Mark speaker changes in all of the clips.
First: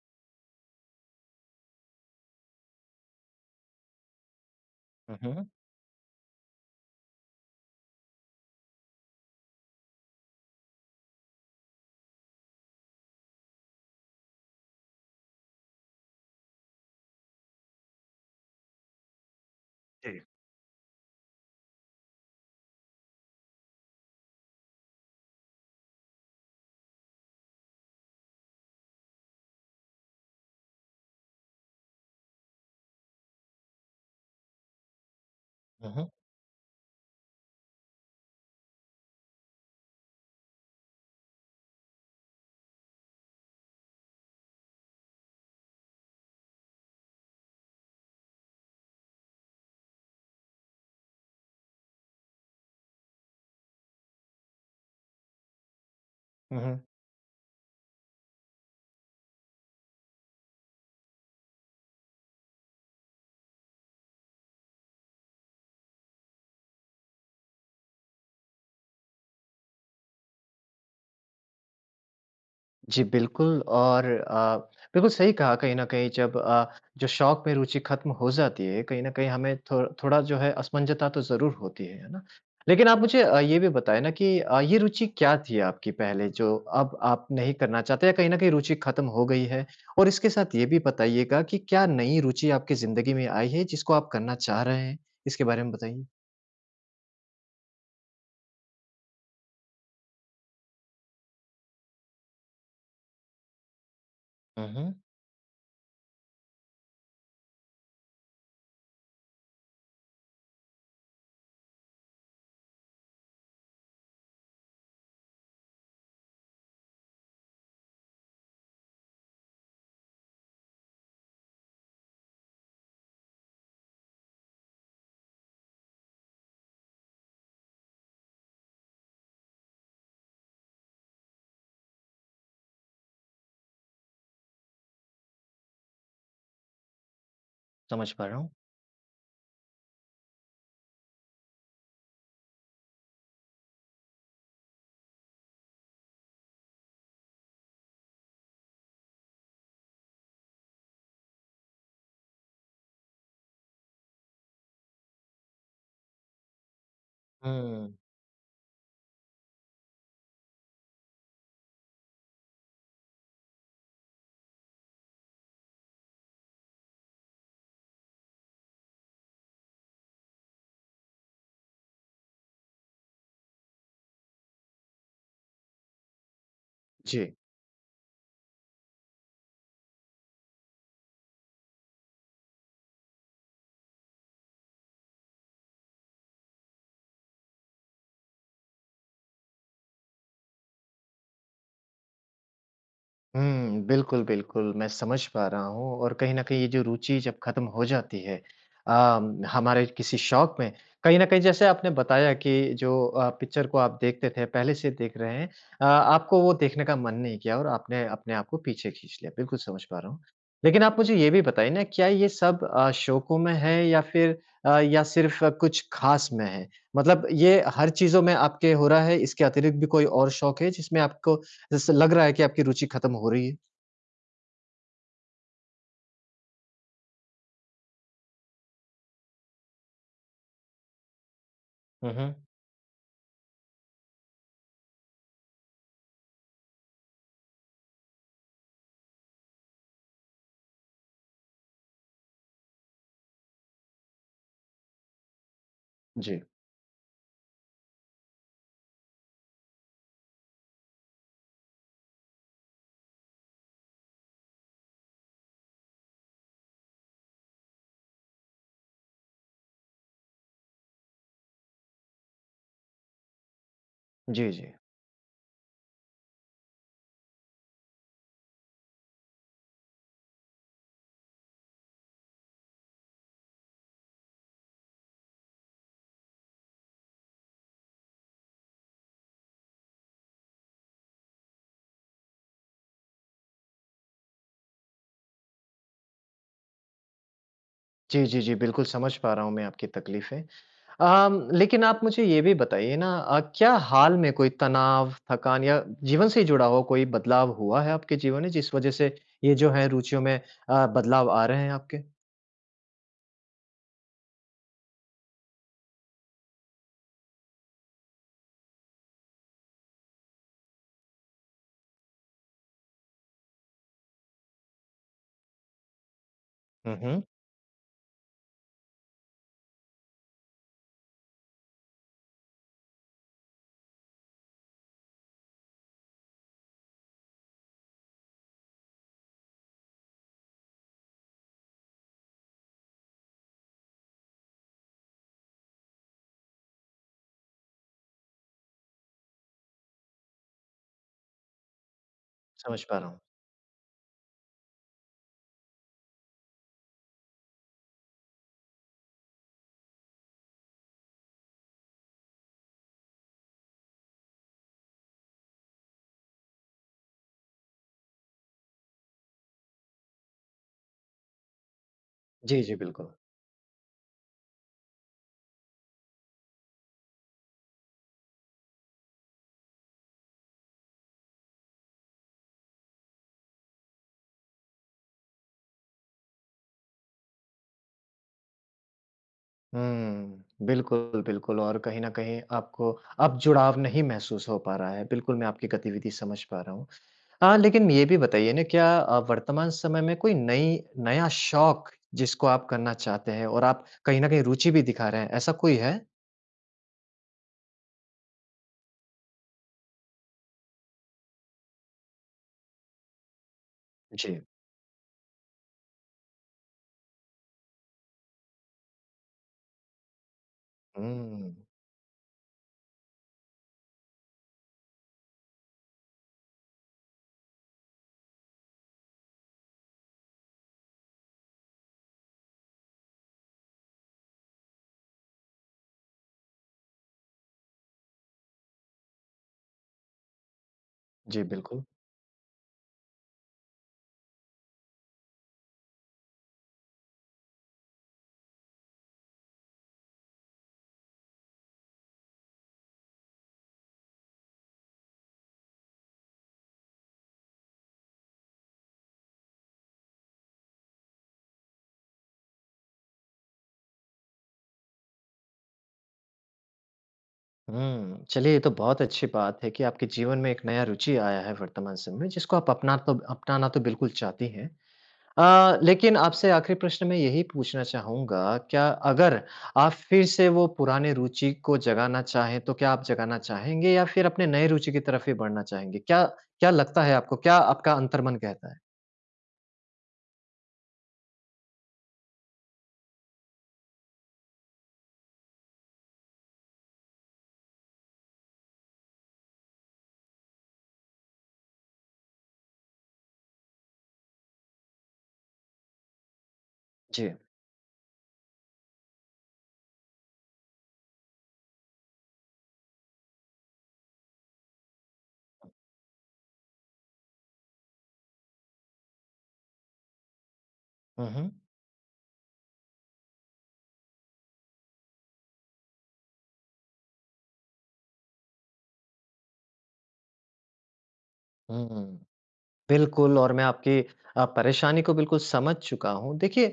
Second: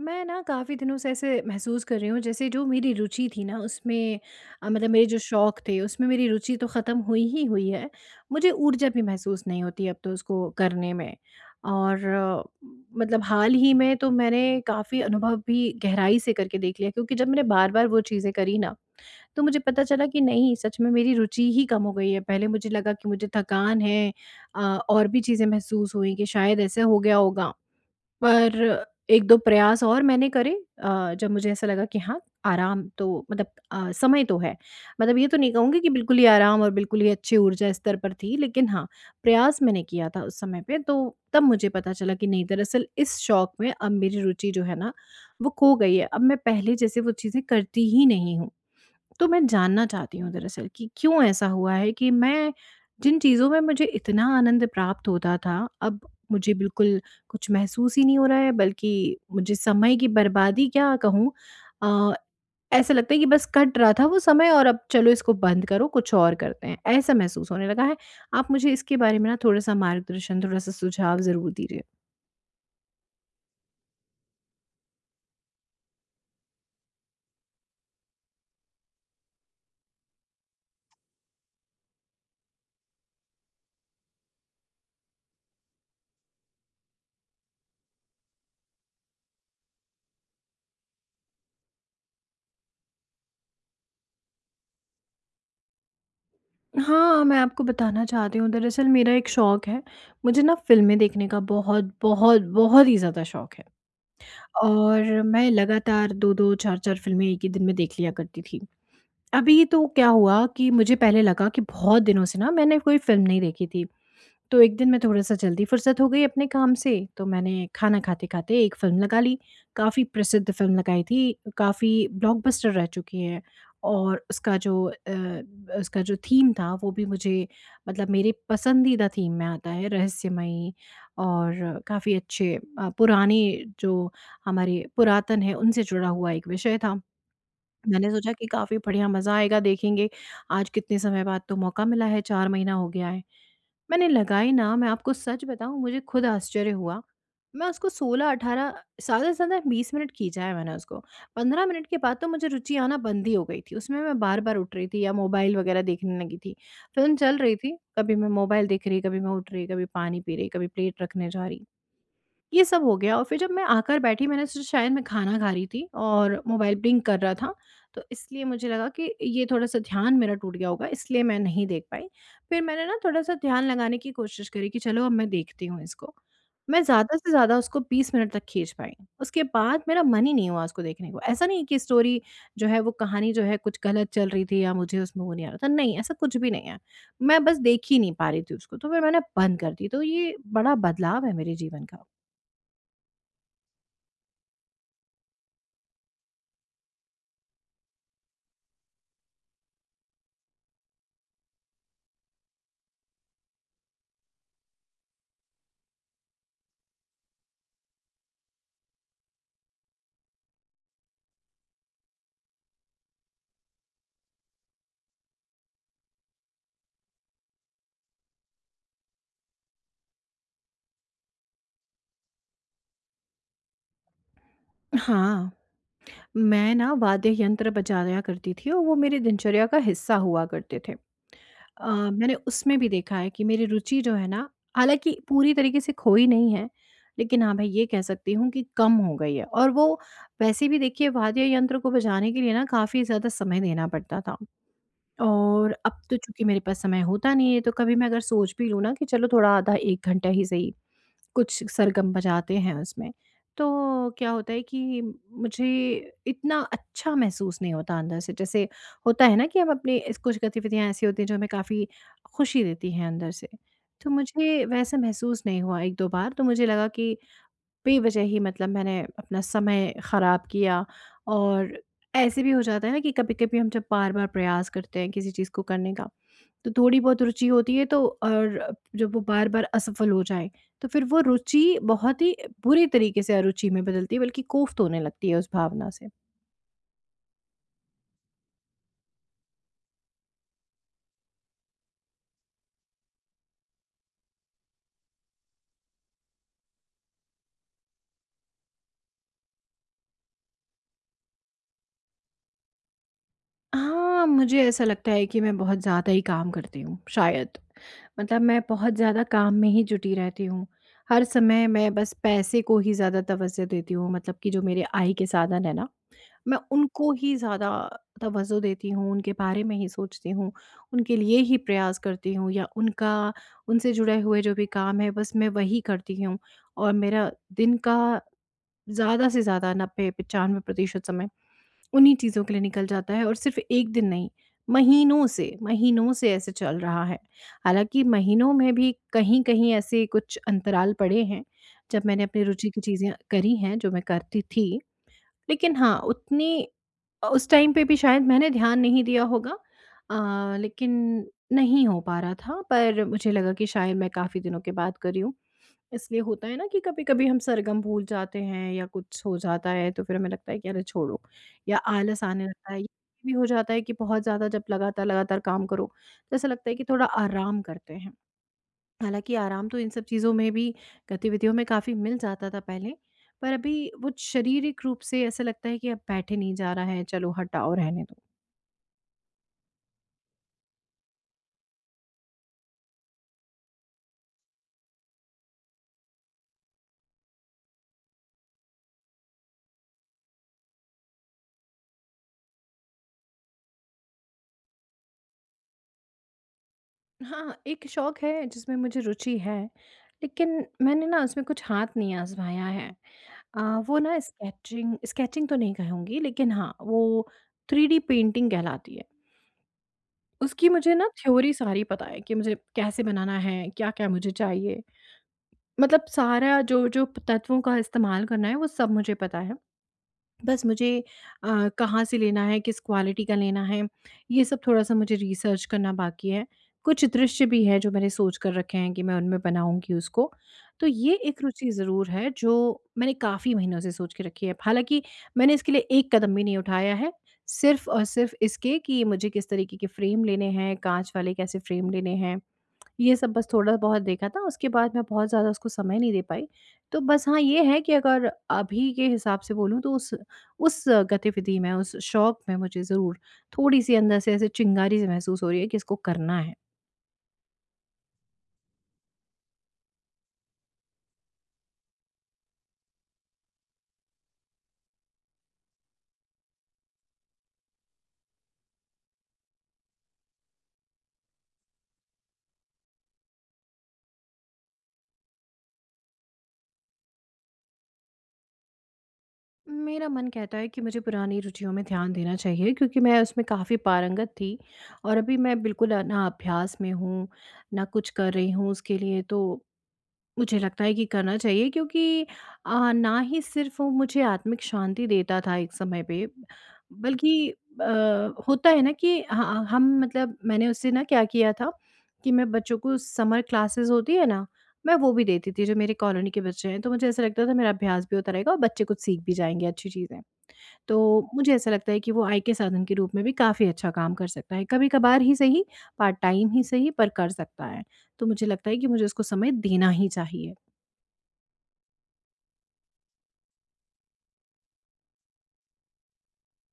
Speaker 1: मैं ना काफ़ी दिनों से ऐसे महसूस कर रही हूँ जैसे जो मेरी रुचि थी ना उसमें, मतलब मेरे
Speaker 2: हुँ,
Speaker 1: जो
Speaker 2: हुँ।
Speaker 1: शौक थे उसमें मेरी रुचि तो ख़त्म हुई ही हुई है। मुझे ऊर्जा भी महसूस नहीं होती अब तो उसको करने में। और मतलब हाल ही में तो मैंने काफ़ी अनुभव भी गहराई से करके देख लिया, क्योंकि जब मैंने बार बार वो चीज़ें करी ना, तो मुझे पता चला
Speaker 2: जी।
Speaker 1: कि नहीं, सच में मेरी रुचि ही कम हो गई है। पहले मुझे लगा कि मुझे थकान है, अ, और भी चीज़ें महसूस हुई कि शायद ऐसे हो गया होगा, पर 1-2 प्रयास और मैंने करे। जब मुझे ऐसा लगा कि हाँ, आराम तो मतलब समय तो है। मतलब ये तो नहीं कहूँगी कि
Speaker 2: हुँ, हुँ,
Speaker 1: बिल्कुल ही आराम और बिल्कुल ही अच्छी ऊर्जा स्तर पर थी, लेकिन हाँ, प्रयास मैंने किया था उस समय पे, तो तब मुझे पता चला कि नहीं, दरअसल इस शौक में अब मेरी रुचि जो है ना, वो खो गई है। अब मैं पहले जैसे वो चीज़ें करती ही नहीं हूँ। तो मैं जानना चाहती हूँ दरअसल कि क्यों ऐसा हुआ है कि मैं जिन चीज़ों में मुझे इतना आनंद प्राप्त होता था, अब मुझे
Speaker 2: हुँ, हुँ।
Speaker 1: बिल्कुल कुछ महसूस ही नहीं हो रहा है, बल्कि मुझे समय की बर्बादी क्या कहूँ, अ, ऐसा लगता है कि बस कट रहा था वो समय और अब चलो इसको बंद करो, कुछ और करते हैं। ऐसा महसूस होने लगा है। आप मुझे इसके बारे में ना थोड़ा-सा मार्गदर्शन, थोड़ा-सा सुझाव ज़रूर दीजिए।
Speaker 2: जी, बिल्कुल और बिल्कुल सही कहा। कहीं न कहीं जब जो शौक में रुचि ख़त्म हो जाती है, कहीं न कहीं हमें थो थोड़ा जो है असमंजसता तो ज़रूर होती है ना? लेकिन आप मुझे ये भी बताएँ ना कि ये रुचि क्या थी आपकी पहले जो अब आप नहीं करना चाहते या कहीं न कहीं रुचि ख़त्म हो गई है? और इसके साथ ये भी बताइएगा कि क्या नई रुचि आपकी ज़िंदगी में आई है जिसको आप करना चाह रहे हैं? इसके बारे में बताइए।
Speaker 1: हाँ, मैं आपको बताना चाहती हूँ दरअसल मेरा एक शौक है। मुझे ना फ़िल्में देखने का बहुत, बहुत, बहुत ही ज़्यादा शौक है।
Speaker 2: हुँ, हुँ।
Speaker 1: और मैं लगातार 2-2 4-4 फ़िल्में एक ही दिन में देख लिया करती थी। अभी तो क्या हुआ कि मुझे पहले लगा कि बहुत दिनों से ना मैंने कोई फ़िल्म नहीं देखी थी। तो एक दिन मैं थोड़ा-सा जल्दी फ़ुर्सत हो गई अपने काम से, तो मैंने खाना खाते-खाते एक फ़िल्म लगा ली। काफ़ी प्रसिद्ध फ़िल्म लगाई थी, काफ़ी ब्लॉकबस्टर रह चुकी है। और उसका जो उसका जो थीम था वो भी मुझे, मतलब मेरे पसंदीदा थीम में आता है, रहस्यमयी और काफ़ी अच्छे, पुराने जो हमारे पुरातन है उनसे जुड़ा हुआ एक विषय था। मैंने
Speaker 2: समझ पा
Speaker 1: सोचा
Speaker 2: रहा
Speaker 1: कि
Speaker 2: हूँ।
Speaker 1: काफ़ी बढ़िया मज़ा आएगा देखेंगे, आज कितने समय बाद तो मौका मिला है, 4 महीना हो गया है। मैंने लगाई ना, मैं आपको सच बताऊँ, मुझे खुद आश्चर्य हुआ। मैं उसको 16-18, ज़्यादा से ज़्यादा 20 मिनट खींचा है मैंने उसको। 15 मिनट के बाद तो मुझे रुचि आना बंद ही हो गई थी। उसमें मैं बार-बार उठ रही थी या मोबाइल वग़ैरह देखने लगी थी। फ़िल्म चल रही थी,
Speaker 2: हुँ।
Speaker 1: कभी मैं मोबाइल देख रही, कभी मैं उठ रही, कभी पानी पी रही, कभी प्लेट रखने जा रही। ये सब हो गया और फिर जब मैं आकर बैठी, मैंने सोचा शायद मैं खाना खा रही थी और मोबाइल ब्लिंक कर रहा था, तो इसलिए मुझे लगा कि ये थोड़ा सा ध्यान मेरा टूट गया होगा, इसलिए मैं नहीं देख पाई। फिर मैंने ना थोड़ा सा ध्यान लगाने की कोशिश करी कि चलो अब मैं देखती हूँ इसको। मैं ज़्यादा से
Speaker 2: जी।
Speaker 1: ज़्यादा उसको 20 मिनट तक खींच पाई। उसके बाद मेरा मन ही नहीं हुआ उसको देखने को। ऐसा नहीं है कि स्टोरी जो है, वो कहानी जो है कुछ गलत चल रही थी या मुझे उसमें वो नहीं आ रहा था, नहीं ऐसा कुछ भी नहीं है। मैं बस देख ही नहीं पा रही थी उसको, तो फिर मैंने बंद कर दी। तो ये बड़ा बदलाव है मेरे जीवन का।
Speaker 2: हुँ, बिल्कुल, बिल्कुल, मैं समझ पा रहा हूँ और कहीं न कहीं ये जो रुचि जब ख़त्म हो जाती है अ, हमारे किसी शौक में, कहीं न कहीं जैसे आपने बताया कि जो पिक्चर को आप देखते थे, पहले से देख रहे हैं, आपको वो देखने का मन नहीं किया और आपने अपने आप को पीछे खींच लिया, बिल्कुल समझ पा रहा हूँ। लेकिन आप मुझे ये भी बताइए ना, क्या ये सब शौकों में है या फिर या सिर्फ़ कुछ ख़ास में है? मतलब ये हर चीज़ों में आपके हो रहा है, इसके अतिरिक्त भी कोई और शौक है जिसमें आपको जैसे लग रहा है कि आपकी रुचि खत्म हो रही है?
Speaker 1: हाँ, मैं ना वाद्य यंत्र बजाया करती थी और वो मेरी दिनचर्या का हिस्सा हुआ करते थे।
Speaker 2: हुँ, हुँ।
Speaker 1: मैंने उसमें भी देखा है कि मेरी रुचि जो है ना, हालाँकि पूरी तरीके से खोई नहीं है, लेकिन हाँ, मैं ये कह सकती हूँ कि कम हो गई है। और वो वैसे भी देखिए, वाद्य यंत्र को बजाने के लिए ना काफ़ी ज़्यादा समय देना पड़ता था और अब तो
Speaker 2: जी।
Speaker 1: चूँकि मेरे पास समय होता नहीं है, तो कभी मैं अगर सोच भी लूँ ना कि चलो थोड़ा आधा 1 घंटा ही सही कुछ सरगम बजाते हैं उसमें, तो क्या होता है कि मुझे इतना अच्छा महसूस नहीं होता अंदर से। जैसे होता है ना कि हम अपने इस कुछ गतिविधियाँ ऐसी होती हैं जो हमें काफ़ी खुशी देती हैं अंदर से। तो
Speaker 2: जी,
Speaker 1: मुझे
Speaker 2: जी।
Speaker 1: वैसा महसूस नहीं हुआ। 1-2 बार तो मुझे लगा कि बेवजह ही, मतलब मैंने अपना समय ख़राब किया। और ऐसे भी हो जाता है ना कि कभी-कभी हम जब बार-बार प्रयास करते हैं किसी चीज़ को करने का, तो थोड़ी बहुत रुचि होती है तो, और जब वो बार-बार असफल हो जाए, तो फिर वो रुचि बहुत ही बुरे तरीके से अरुचि में बदलती है, बल्कि कोफ्त होने लगती है उस भावना से।
Speaker 2: जी, जी, जी, बिल्कुल समझ पा रहा हूँ मैं आपकी तकलीफ़ें। लेकिन आप मुझे ये भी बताइए ना, क्या हाल में कोई तनाव, थकान या जीवन से जुड़ा हुआ कोई बदलाव हुआ है आपके जीवन में, जिस वज़ह से ये जो है रुचियों में बदलाव आ रहे हैं आपके?
Speaker 1: हाँ, मुझे ऐसा लगता है कि मैं बहुत ज़्यादा ही काम करती हूँ, शायद। मतलब मैं बहुत ज़्यादा काम में ही जुटी रहती हूँ। हर समय मैं बस पैसे को ही ज़्यादा तवज्जो देती हूँ, मतलब कि जो मेरे आय के साधन है ना, मैं
Speaker 2: हुँ,
Speaker 1: उनको
Speaker 2: हुँ।
Speaker 1: ही ज़्यादा तवज्जो देती हूँ, उनके बारे में ही सोचती हूँ, उनके लिए ही प्रयास करती हूँ, या उनका उनसे जुड़े हुए जो भी काम है बस मैं वही करती हूँ। और मेरा दिन का ज़्यादा से ज़्यादा 90-95% समय उन्हीं चीज़ों के लिए निकल जाता है और सिर्फ़ 1 दिन नहीं, महीनों से ऐसे चल रहा है। हालाँकि महीनों में भी कहीं-कहीं ऐसे कुछ अंतराल पड़े हैं, जब मैंने अपनी रुचि की
Speaker 2: समझ पा रहा
Speaker 1: चीज़ें
Speaker 2: हूँ।
Speaker 1: करी हैं, जो मैं करती थी। लेकिन हाँ, उतनी उस टाइम पे भी शायद मैंने ध्यान नहीं दिया होगा, लेकिन नहीं हो पा रहा था, पर मुझे लगा कि शायद मैं काफ़ी दिनों के बाद करी हूँ। इसलिए होता है ना कि कभी-कभी हम सरगम भूल जाते हैं या कुछ हो जाता है, तो फिर हमें लगता है कि अरे छोड़ो, या आलस आने
Speaker 2: जी,
Speaker 1: लगता
Speaker 2: जी,
Speaker 1: है। ये
Speaker 2: बिल्कुल।
Speaker 1: भी हो जाता है कि बहुत ज़्यादा जब लगातार-लगातार काम करो, तो ऐसा लगता है कि थोड़ा आराम करते हैं। हालाँकि आराम तो इन सब चीज़ों में भी, गतिविधियों में काफ़ी मिल जाता था पहले, पर अभी वो शारीरिक रूप से ऐसा लगता है कि अब बैठे नहीं जा रहा है, चलो हटाओ रहने दो।
Speaker 2: हुँ, बिल्कुल, बिल्कुल और कहीं न कहीं आपको अब जुड़ाव नहीं महसूस हो पा रहा है। बिल्कुल, मैं आपकी गतिविधि समझ पा रहा हूँ। हाँ, लेकिन ये भी बताइए ना, क्या वर्तमान समय में कोई नई नया शौक जिसको आप करना चाहते हैं और आप कहीं न कहीं रुचि भी दिखा रहे हैं, ऐसा कोई है?
Speaker 1: हाँ, एक शौक है जिसमें मुझे रुचि है, लेकिन मैंने ना उसमें कुछ हाथ नहीं आज़माया है। अ, वो ना
Speaker 2: जी।
Speaker 1: स्केचिंग स्केचिंग तो नहीं कहूँगी, लेकिन हाँ, वो 3D पेंटिंग कहलाती है। उसकी मुझे ना थ्योरी
Speaker 2: हुँ।
Speaker 1: सारी पता है कि मुझे कैसे बनाना है, क्या-क्या मुझे चाहिए। मतलब सारा, जो जो तत्वों का इस्तेमाल करना है वो सब मुझे पता है। बस मुझे कहाँ से लेना है, किस क्वालिटी का लेना है, ये सब थोड़ा-सा मुझे रिसर्च करना बाकी है। कुछ दृश्य भी हैं जो मैंने सोच कर रखे हैं कि मैं उनमें बनाऊँगी उसको। तो ये
Speaker 2: जी,
Speaker 1: एक रुचि
Speaker 2: बिल्कुल।
Speaker 1: ज़रूर है जो मैंने काफ़ी महीनों से सोच के रखी है। हालाँकि मैंने इसके लिए एक कदम भी नहीं उठाया है। सिर्फ़ और सिर्फ़ इसके कि मुझे किस तरीके के फ्रेम लेने हैं, काँच वाले कैसे फ्रेम लेने हैं। ये सब बस थोड़ा-बहुत देखा था, उसके बाद मैं बहुत ज़्यादा उसको समय नहीं दे पाई। तो बस हाँ, ये है कि अगर अभी के हिसाब से बोलूँ तो उस गतिविधि में, उस शौक में मुझे ज़रूर थोड़ी-सी अंदर से ऐसे चिंगारी सी महसूस हो रही है कि इसको करना है।
Speaker 2: हुँ, चलिए, ये तो बहुत अच्छी बात है कि आपके जीवन में एक नया रुचि आया है वर्तमान समय में, जिसको आप अपनाना तो बिल्कुल चाहती हैं। लेकिन आपसे आखिरी प्रश्न मैं यही पूछना चाहूँगा, क्या अगर आप फिर से वो पुराने रुचि को जगाना चाहें, तो क्या आप जगाना चाहेंगे या फिर अपने नए रुचि की तरफ ही बढ़ना चाहेंगे? क्या क्या लगता है आपको? क्या आपका अंतर्मन कहता है?
Speaker 1: मेरा मन कहता है कि मुझे पुरानी रुचियों में ध्यान देना चाहिए, क्योंकि मैं उसमें काफ़ी पारंगत थी और अभी मैं बिल्कुल ना अभ्यास में हूँ, ना कुछ कर रही हूँ उसके लिए, तो मुझे लगता है कि करना चाहिए, क्योंकि ना ही सिर्फ़ वो मुझे आत्मिक शांति देता था एक समय पे,
Speaker 2: जी।
Speaker 1: बल्कि होता है ना कि हाँ, हम, मतलब मैंने उससे ना क्या किया था कि मैं बच्चों को, समर क्लासेस होती है ना, मैं वो भी देती थी, जो मेरे कॉलोनी के बच्चे हैं। तो मुझे ऐसा लगता था मेरा अभ्यास भी होता रहेगा और बच्चे कुछ सीख भी जाएँगे अच्छी चीज़ें।
Speaker 2: हुँ,
Speaker 1: तो
Speaker 2: हुँ।
Speaker 1: मुझे ऐसा लगता है कि वो आय के साधन के रूप में भी काफ़ी अच्छा काम कर सकता है। कभी-कभार ही सही, पार्ट टाइम ही सही पर कर सकता है। तो मुझे लगता है कि मुझे उसको समय देना ही चाहिए।
Speaker 2: हुँ। बिल्कुल और मैं आपकी परेशानी को बिल्कुल समझ चुका हूँ। देखिए,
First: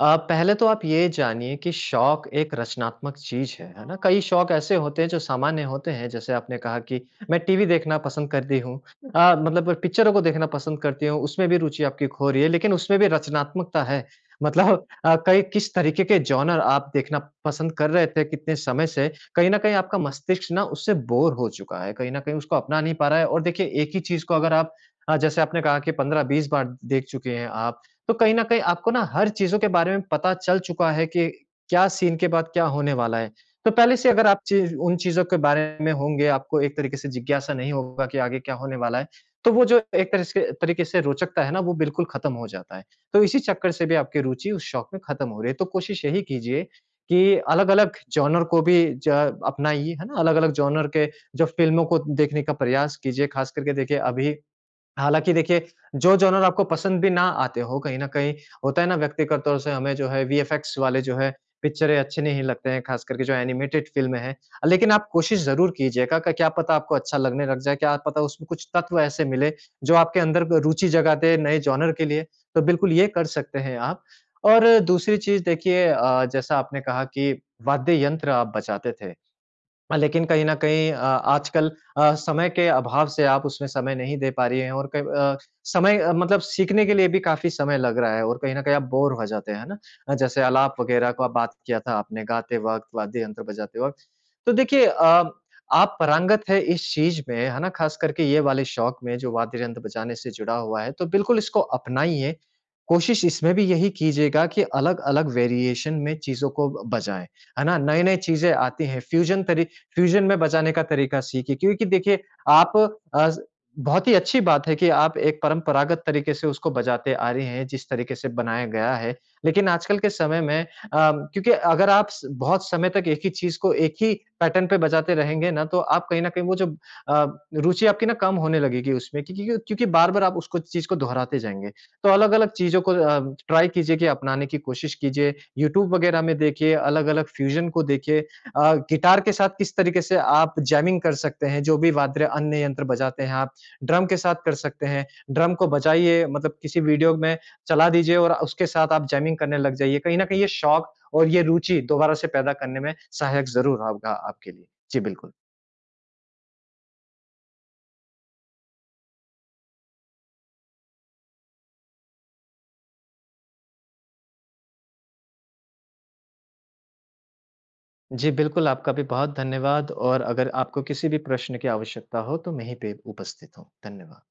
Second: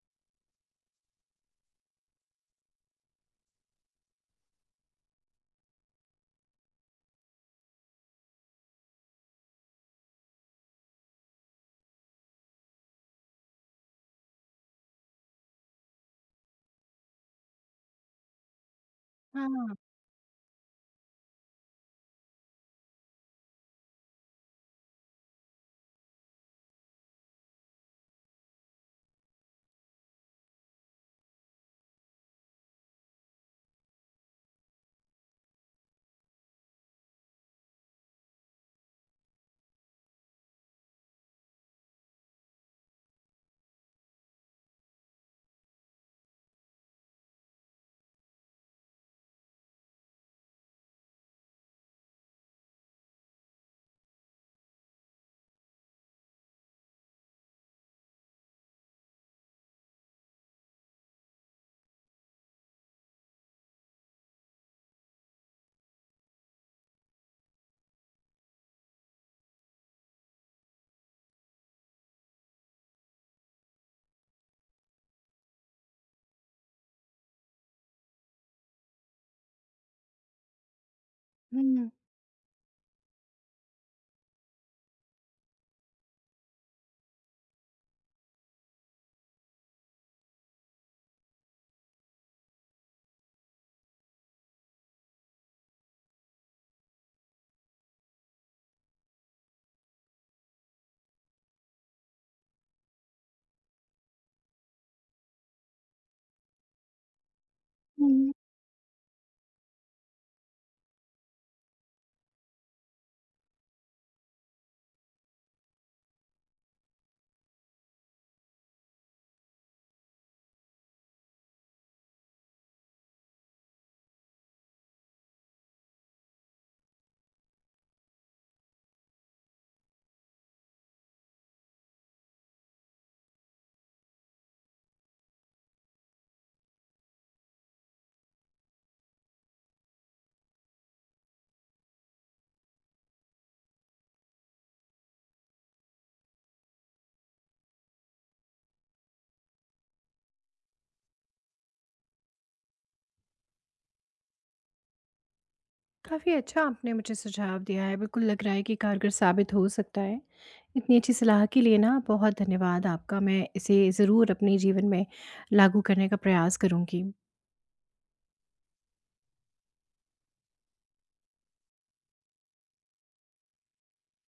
Speaker 2: पहले तो आप ये जानिए कि शौक एक रचनात्मक चीज़ है ना? कई शौक ऐसे होते हैं जो सामान्य होते हैं, जैसे आपने कहा कि मैं टीवी देखना पसंद करती हूँ, मतलब पिक्चरों को देखना पसंद करती हूँ, उसमें भी रुचि आपकी खो रही है, लेकिन उसमें भी रचनात्मकता है। मतलब कई किस तरीके के जॉनर आप देखना पसंद कर रहे थे कितने समय से, कहीं न कहीं
Speaker 1: हाँ,
Speaker 2: आपका मस्तिष्क ना उससे बोर हो चुका है, कहीं न कहीं उसको अपना नहीं पा रहा है। और देखिए, एक ही चीज़ को अगर आप, हाँ, जैसे आपने कहा कि 15-20 बार देख चुके हैं आप, तो कहीं न कहीं आपको ना हर चीज़ों के बारे में पता चल चुका है कि क्या सीन के बाद क्या होने वाला है। तो पहले से अगर आप चीज़ उन चीज़ों के बारे में होंगे, आपको एक तरीके से जिज्ञासा नहीं होगा कि आगे क्या होने वाला है, तो वो जो एक तरह से तरीके से रोचकता है ना, वो बिल्कुल खत्म हो जाता है। तो इसी चक्कर से भी आपकी रुचि उस शौक में खत्म हो रही है। तो कोशिश यही कीजिए कि अलग-अलग जॉनर को भी ज अपनाइए, है ना? अलग-अलग जॉनर के जो फ़िल्मों को देखने का प्रयास कीजिए, खास करके देखिए अभी, हालाँकि देखिए, जो जॉनर आपको पसंद भी ना आते हों, कहीं न कहीं होता है ना, व्यक्तिगत तौर से हमें जो है वीएफएक्स वाले जो है पिक्चरें अच्छे नहीं लगते हैं, ख़ास करके जो एनिमेटेड फ़िल्में हैं। लेकिन आप कोशिश ज़रूर कीजिएगा कि क्या पता आपको अच्छा लगने लग जाए, क्या पता उसमें कुछ तत्व ऐसे मिले जो आपके अंदर ब रुचि जगा दे नए जॉनर के लिए, तो बिल्कुल ये कर सकते हैं आप। और दूसरी चीज़ देखिए, जैसा आपने कहा कि वाद्य यंत्र आप बजाते थे, लेकिन कहीं न कहीं आजकल
Speaker 1: हुँ,
Speaker 2: समय के अभाव से आप उसमें समय नहीं दे पा रही हैं, और कब समय, मतलब सीखने के लिए भी काफ़ी समय लग रहा है और कहीं न कहीं आप बोर हो जाते हैं, है ना? जैसे आलाप वगैरह को आप बात किया था आपने गाते वक़्त, वाद्य यंत्र बजाते वक़्त। तो देखिए, आप पारंगत है इस चीज़ में, है ना? ख़ास करके ये वाले शौक में जो वाद्य यंत्र बजाने से जुड़ा हुआ है, तो बिल्कुल इसको अपनाइए। कोशिश इसमें भी यही कीजिएगा कि अलग-अलग वेरिएशन में चीज़ों को बजाएँ, है ना? नए-नए
Speaker 1: हुँ।
Speaker 2: चीज़ें आती हैं, फ्यूज़न में बचाने का तरीका सीखिए, क्योंकि देखिए आप, अ, बहुत ही अच्छी बात है कि आप एक परंपरागत तरीके से उसको बजाते आ रहे हैं, जिस तरीके से बनाया गया है। लेकिन आजकल के समय में, क्योंकि अगर आप स बहुत समय तक एक ही चीज़ को एक ही पैटर्न पे बजाते रहेंगे ना, तो आप कहीं न कहीं वो जो अ, रुचि आपकी ना कम होने लगेगी उसमें, क्योंकि बार-बार आप उसको चीज़ को दोहराते जाएँगे। तो अलग-अलग चीज़ों को ट्राई कीजिए, कि अपनाने की कोशिश कीजिए। यूट्यूब वगैरह में देखिए, अलग-अलग फ्यूज़न को देखिए, गिटार के साथ किस तरीके से आप जैमिंग कर सकते हैं, जो भी वाद्य अन्य यंत्र बजाते हैं आप, ड्रम के साथ कर सकते हैं। ड्रम को बजाइए, मतलब किसी वीडियो में चला दीजिए और उसके साथ आप जैमिंग करने लग जाइए। कहीं न कहीं ये शौक और ये रुचि दोबारा से पैदा करने में सहायक ज़रूर होगा आपके लिए। जी, बिल्कुल।
Speaker 1: काफ़ी अच्छा आपने मुझे सुझाव दिया है, बिल्कुल लग रहा है कि कारगर साबित हो सकता है। इतनी अच्छी सलाह के लिए ना बहुत धन्यवाद आपका, मैं इसे ज़रूर अपने जीवन में लागू करने का प्रयास करूँगी।
Speaker 2: जी, बिल्कुल, आपका भी बहुत धन्यवाद, और अगर आपको किसी भी प्रश्न की आवश्यकता हो, तो मैं यहीं पे उपस्थित हूँ। धन्यवाद।